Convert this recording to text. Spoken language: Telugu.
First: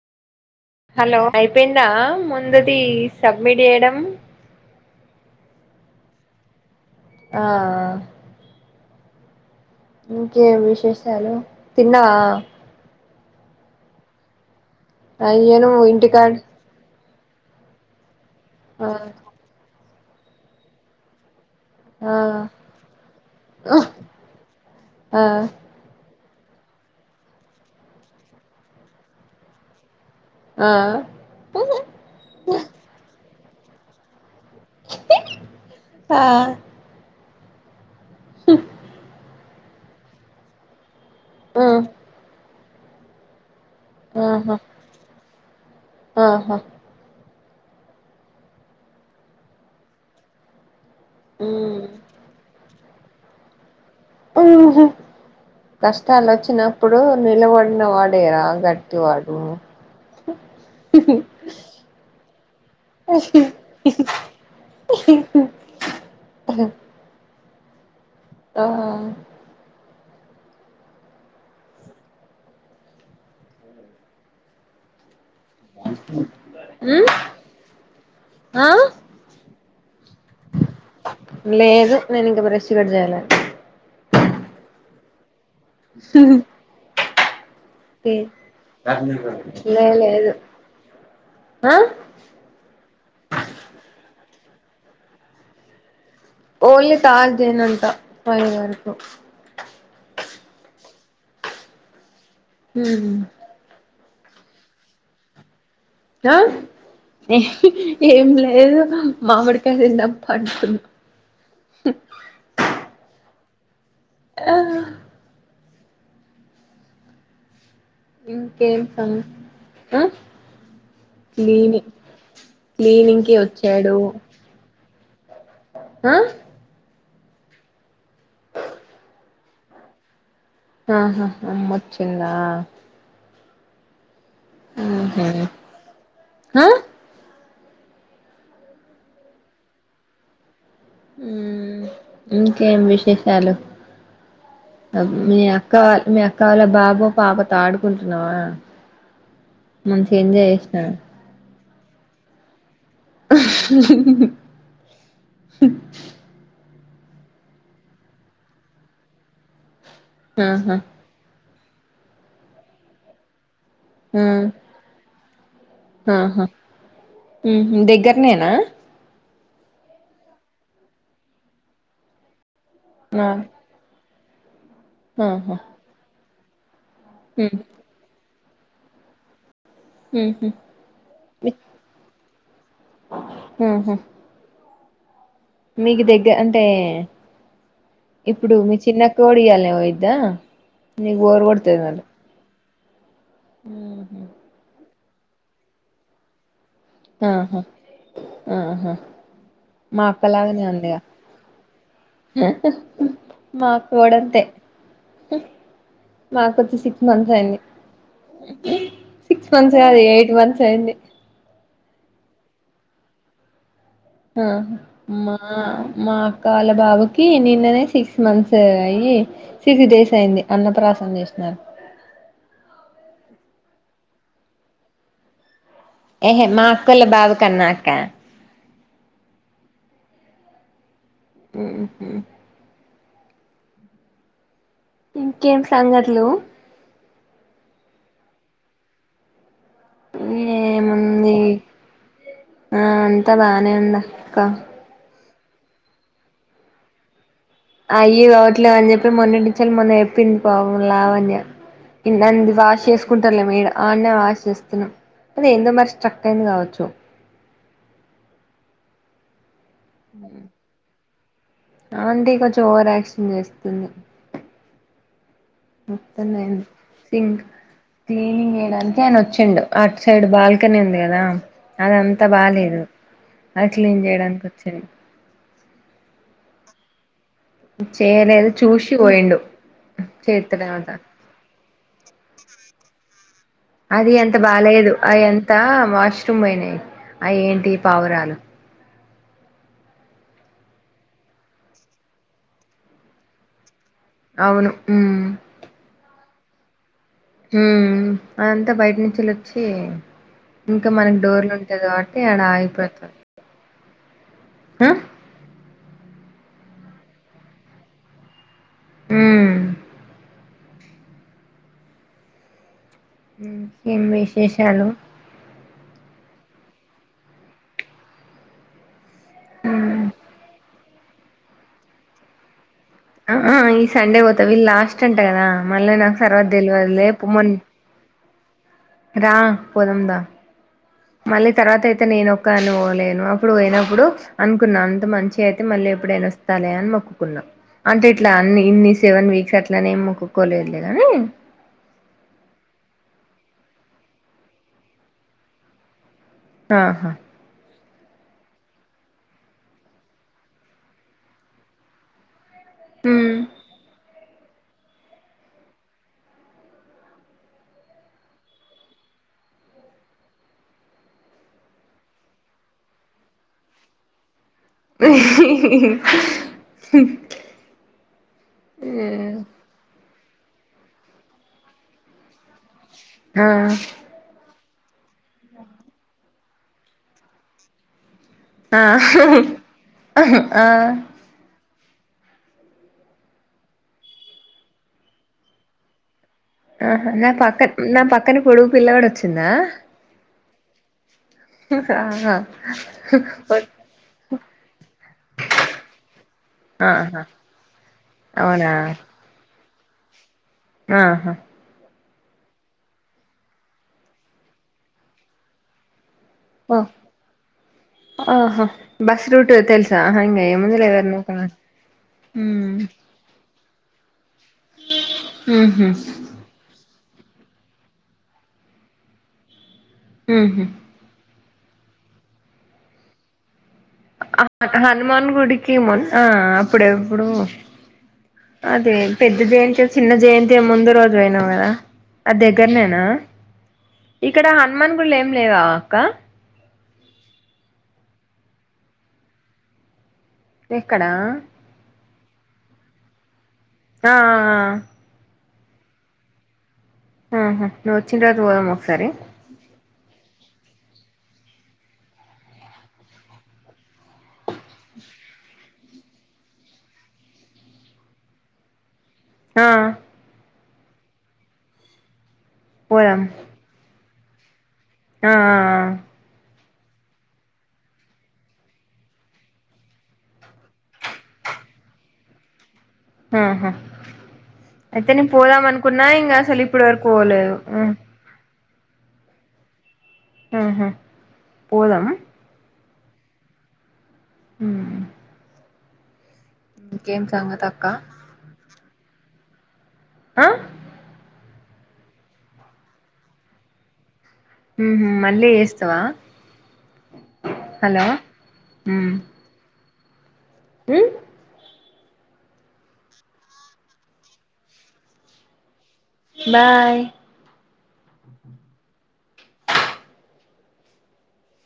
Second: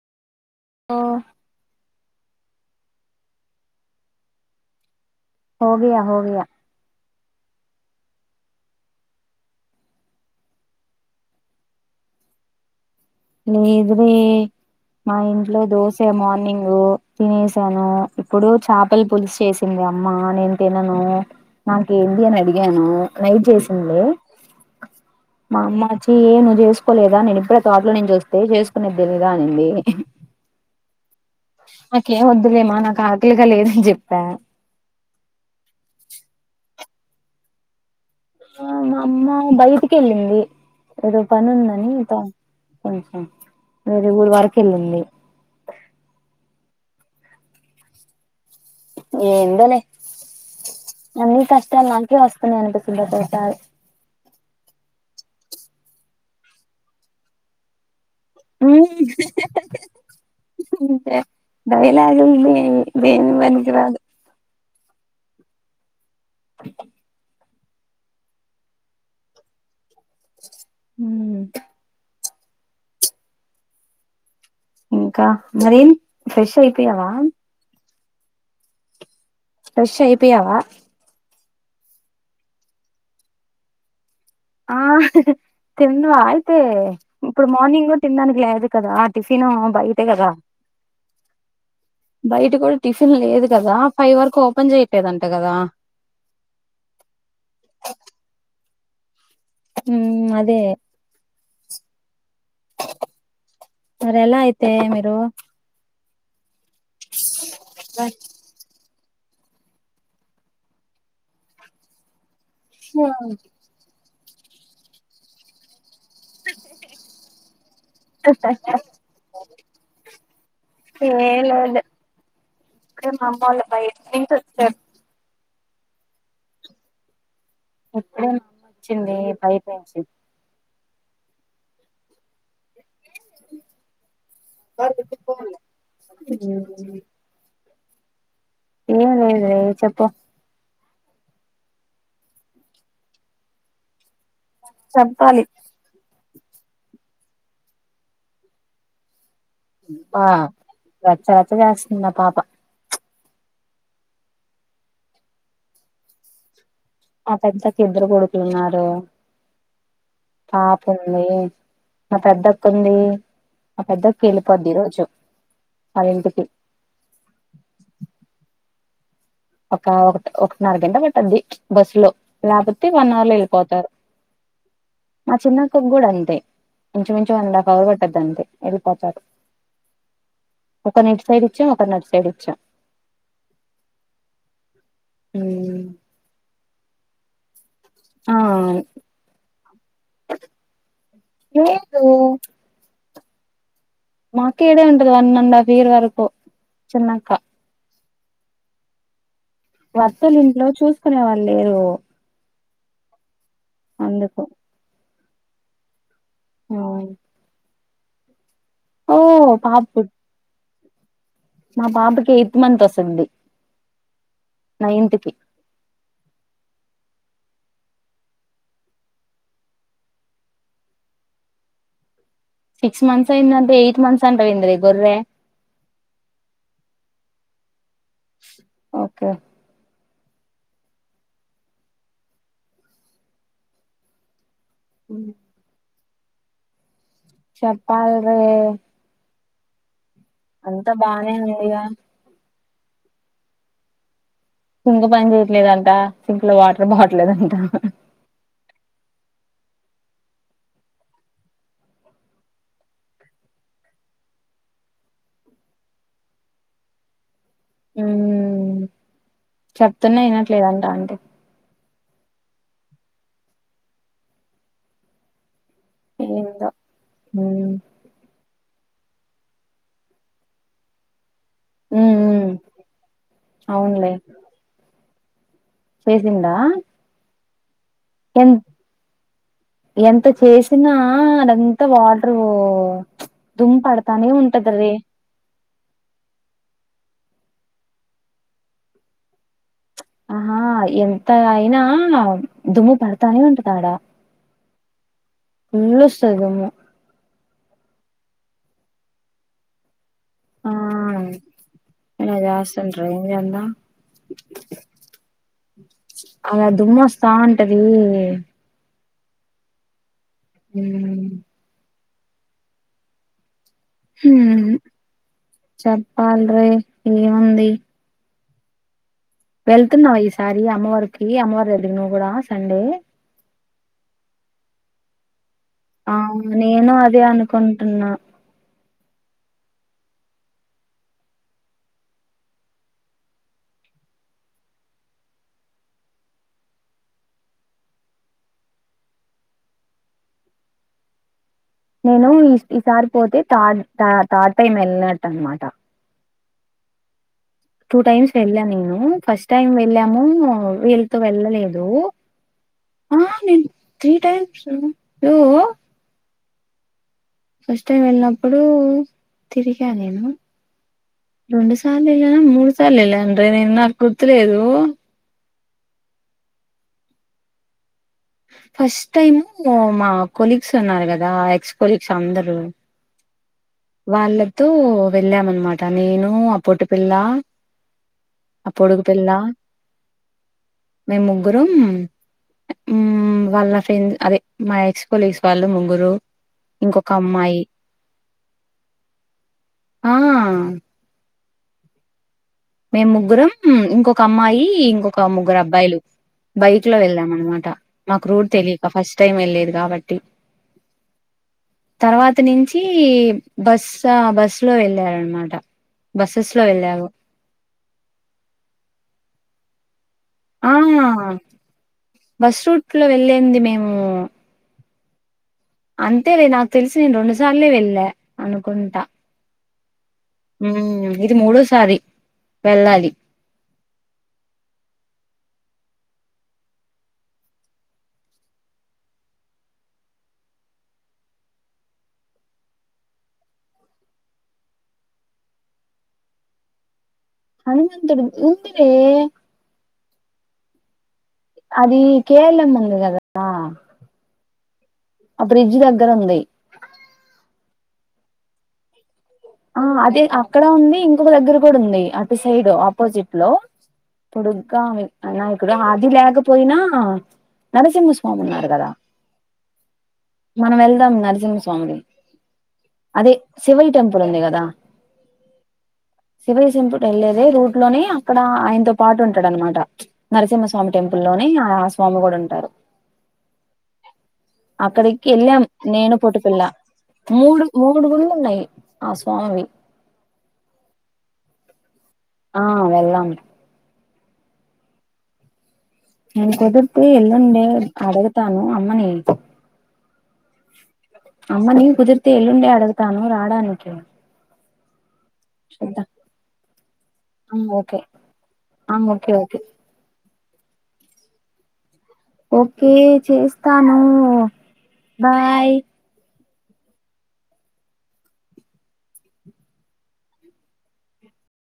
ఓ హలో అయిపోయిందా ముందుదీ సబ్మిట్ చేయడం. హోగయ హోగయా ఆ ఇంకేం విశేషాలు తిన్నవా లేదు వే మా అయ్యో ఇంట్లో నువ్వు దోశా ఇంటికాడ మార్నింగ్ గూ తినేశాను ఇప్పుడు చేపలు ఆ పులుసు చేశింది అమ్మా నేను తినను. ఆ నాకేంటి అని అడిగానూ నైట్ ఆ చేశిందిలే ఆ మా అమ్మ ఏం నువ్వు చేసుకోలేదా నేను ఇప్పుడే తోటలో నుంచి వస్తే చేసుకునేది తేలీదా అనింది. ఆ నాకేం వద్దులేమా నాకు ఆకలిగా లేదని చెప్పా ఆ ఆ మా అమ్మా బయటికి ఎళ్ళింది ఏదో పని ఉందని త ఆహా వేరే ఊరు ఆహా వరకెళ్ళంది. ఆహా ఏందోలే అన్నీ కష్టాలు నాకే వస్తున్నాయి అనిపిస్తుంది ఒకొక్కసారి. ఊహు కష్టాలు వచ్చినప్పుడు నిలబడిన వాడ్ డే రా గట్టి వాడు. అంతే డైలాగులు ఇనీ దేనికి పనికిరాదు. ఆ హ్మా ఇంకా మరేం ఫ్రెష్ ఉమ్ అయిపోయావా ఆ ఫ్రెష్ అయిపోయావా లేదు నేను ఇంక బ్రష్ గూడ జేయలే. ఆ తినువా అయితే ఇప్పుడు మార్నింగ్ ఇగ తిన్డానికి లేదు కదా టిఫినూ లే బయటే గదా లేదు ఆ బయట కూడా టిఫిన్ లేదు కదా ఫైవ్ వరకు ఓపెన్ చేయట్లేదంట గదా. ఓన్లీ తార్సడే నంటా ఫై వరకు ఊ అదే హ్మూ మరి ఎలా అయితే మిరు ఆ ఏం లేదు మామిడికాయ తిందాం పడుకున్ [unintelligible] ఆ ఇంకేమ్ సంగ్ హా ఏం లేదు క్లీనింగ్ ఇప్పుడే క్లీనింగ్ మా కి అమ్మోళ్ళు వచ్చాడు బయట నుంచి వచ్చారు హా [inaudible] వచ్చింది [unintelligible] ఆహా హా అమ్మోచిందా [inaudible] ఊహూ ఆ హ్మ్ ఏమ్ లేదే చెప్పు ఉమ్ ఇంకేం విశేషాలు ఆమ్ మి చెప్పాలి ఆ అక్క వాల్ మీ అక్క వాళ బాబో పాపతో ఆడుకుంటున్నవా ఆ రచ్చ రచ్చ చేస్తుంది ఆ పాప స అ పెద్దకి ఇద్దరు కొడుకులున్నారు ఆహా పాపున్ మా పెద్దకుంది మా పెద్దక్క ఆ వెళ్ళిపోద్ది ఈ రోజు వాళ్ళిన్టికి ఉమ్ దగ్గర్ నేనా ఒక ఒక్ ఒకట్నర గంట పట్టుది బస్లో లేక్పోతే వన్ ఆ అవర్లో యెల్పోతారు మా ఆహా చిన్నక్కగూడన్తే ఇంచుమించు one um and half hour పట్టుది అంతే ఎల్పోతారు ఉమ్ హు ఒకరిని ఇటు సైడ్ ఇచ్చాం ఒకరిని అటు సైడ్ ఇచ్చాం హ్మ్ హు దగ్గర అంటే ఇప్పుడు మీ ఆ చిన్నకొడిఇయాల్నె పోయిద్దా నీక్ బోర్ కొడుతది మళ్ళీ వు ఉమ్ హు మా అక్కిడే వుంటది వన్ అండ్ హాఫ్ ఇయర్ వరకు చిన్నక్క ఆహా ఆహా మా వాత్తోలింట్లొ చూసుకునే వాలేరు మాక్క కూడంతే అందుకు హు మాకొచ్చి సిక్స్ మంత్ అయింది ఓ సిక్స్ మంత్స్ పాప కాదు యయిట్ మంత్స్ అయింది మా పాపకి యయిట్మంత్ వసుద్ది ఆహా మ ఆ మా అక్క వాళ్ళ బాబుకి నిన్ననే సిక్స్ మంత్స్ అయ్యి సిక్స్ డేస్ అయింది అన్న ప్ర్రాసన్ చేస్నర్ సిక్స్ మంత్స్ అయిందంటె ఎయిట్ మంత్స్ అంటవెంద్రె ఈ గొర్రె ఎహె మా అక్కోళ్ల బాబుకన్నా అక్క ఓకే హ్మ్ హు ఇంకేం సంగత్లు చెప్పాల్ రే అంత బానే ఏముంది వుంది గా ఆ అంతా బానే ఉన్నా అక్క సింక్ పని చేయట్లేదంట సింక్ లో వాటర్ పోవట్లేదంట అయ్యో అవట్లేవ అని చెప్పి మొన్న టీచర్ మొన్న చెప్పింది పాపం లావణ్య అంది వాష్ చేసుకుంటారులే ఈడ ఆడనే వాష్ చేస్తున్నాం అదే ఏందో మరి స్ట్రక్ అయింది కావచ్చు ఉమ్ చెప్తున్నా వినట్లేదంటా ఆంటీ ఆంటీ కొంచం ఓవర్ ఆక్షన్ చేస్తుంది వస్తున్నాయి ఏందో థింక్ ఉమ్ క్లీనింగ్ చేయడానికి ఆయన వచ్చిండు అటు సైడ్ బాల్కనీ ఉంది కదా అదంతా ఉమ్ బాలేదు అది క్లీన్ అవునులే చేయడానికి వచ్చిండు చేసిండా చేయలేదు చూషి పోయిండు ఎంత చేత్తలేదంట చేసినా అదంత వాటర్ వో తుం అది ఎంత బాలేదు అవి ఎంత వాష్రూమ్ పోయినాయి అవి ఏంటి పావురాలు ఆహా ఎంత ఆయినా దుమ్ము పడతానే ఉంటది ఆడా అవును ఉమ్ ఇంట్లో వస్తది గమ్ము హమ్ అదంతా బయట నుంచి అలా వచ్చి ఆ ఇంకా మనకు డోర్లు ఉంటాయి కాబట్టి ఆడ ఆగిపోతది ఎ అన్న హా అలా దుమ్ము వస్తా ఉంటది ఉమ్ ఉమ్ హమ్ ఏం విశేషాలు చెప్పాల రే ఏముంది వెళ్తున్నావు ఈసారి అమ్మవారికి అమ్మవారు వెలి నువ్వు కూడా సండే అ ఆ ఈ సండే పోతా వీళ్ళు లాస్ట్ అంట కదా మళ్ళీ నాకు తర్వాత తెలివదులే పోమన్ అన్నా రా పోదాం దా మళ్ళీ తర్వాత అయితే నేను ఒక్క అను లేను అప్పుడు పోయినప్పుడు అనుకున్నా అంత మంచి అయితే మళ్ళీ ఎప్పుడైనా వస్తా లే అని మొక్కుకున్నా అంటే ఇట్లా అన్ని ఇన్ని సెవెన్ వీక్స్ అట్లన ఏం మొక్కోలేదులే గాని నేను ఈ ఈసారి పోతే థర్డ్ థర్డ్ టైమ్ వెళ్ళినట్టు అనమాట ఆహా టూ టైమ్స్ వెళ్ళా నేను ఫస్ట్ టైం వెళ్ళాము వీళ్ళతో వెళ్ళలేదు ఆ హ్మ్ నన్ త్రీ టైమ్స్ రూ ఫస్ట్ టైం వెళ్ళినప్పుడు తిరిగా నేను రెండు సార్లు వెళ్ళానా మూడు సార్లు వెళ్ళాను నేను నాకు గుర్తులేదు ఫస్ట్ టైమ్ ఓ మా కొలీగ్స్ ఉన్నారు కదా ఎక్స్ కొలీగ్స్ అందరు ఆ వాళ్ళతో వెళ్ళాం అనమాట నేను ఆ పొట్టి పిల్ల ఆ పొడుగు పిల్ల ఆ మేం ముగ ముగ్గురు వాళ్ళ ఫ్రెండ్ అదే మా ఎక్స్ కొలీగ్స్ వాళ్ళు ముగ్గురు ఆహ ఇంకొక నా అమ్మాయి పక్క నా పక్కన పొడు పిల్లోడు వచ్చిందా ఆ ఆహా మేము ముగ్గురం ఇంకొక అమ్మాయి ఇంకొక ముగ్గురు అబ్బాయిలు బైక్ లో ఆహా వెళ్ళాం అనమాట మాకు రూట్ అవునా తెలియక ఫస్ట్ టైం వెళ్లేది కాబట్టి ఆహా తర్వాత నుంచి బస్ బస్ లో వెళ్ళారనమాట బస్సస్ లో ఓ వెళ్ళాము ఆహా బస్ రూట్ తెల్సా హ ఆ ముందలేవారు నకు బస్ రూట్ లో వెళ్ళింది మేము ఉహ అంతేలే నాకు తెలిసి నేను రెండు సార్లే వెళ్ళ అనుకుంటా ఉహు ఉ ఇది మూడోసారి వెళ్ళాలి హనుమాన్ గుడికి మొన్న అప్పుడెప్పుడు అదే పెద్ద జయంతి చిన్న జయంతి ముందు రోజు పోయినవ్ కదా అ దగ్గరనేనా ఇక్కడ హనుమాన్ గుళ్ళు ఏం లేవా అక్క హనుమతుడు ఉందిరే ఎక్కడా అది కే ఎల్ ఎం ఉంది కదా ఆ ఆ బ్రిడ్జ్ దగ్గర ఉంది ఆహా నువ్వు వచ్చిన రోజు పోదాం ఒకసారి ఆ అది అక్కడ ఉంది ఇంకొక దగ్గర కూడా ఉంది అటు సైడ్ ఆపోజిట్ లో పొడుగా అయినా ఇక్కడ హది లేకపోయినా నరసింహస్వామి ఉన్నారు కదా ఆ మనం వెళ్దాం నరసింహస్వామిది పోదాం అదే శివయ్య టెంపుల్ ఉంది కదా ఆ శివయ్యసింపు వెళ్ళలేదే రూట్ లోని అక్కడ ఆయనతో పాటు ఉంటాడ అనమాట నరసింహస్వామి టెంపుల్ లోని ఆ స్వామి కూడా ఉంటారు ఆహా అయితే అక్కడికి నేను వెళ్ళాం పోదాం అనుకున్నా నేను ఇంకా అసలు పొట్టిపిల్ల ఇప్పుడు వరకు పోలేదు మూడు మూడు గుళ్ళు ఉన్నాయి ఆ స్వామివి ఆహా పోదాం ఆ వెళ్ళాం ఉ నేను కుదుర్పి ఎల్లుండే సంగతి అక్క అడుగుతాను అమ్మని ఆ అమ్మనీ కుదిరితే ఎల్లుండే అడుగుతాను రాడానికి ఉహ మళ్ళీ చేస్తావా చూద్దాం ఆ ఓకే హలో ఆ ఉ ఓకే ఓకే హ ఓకే చేస్తాను బాయ్ బాయ్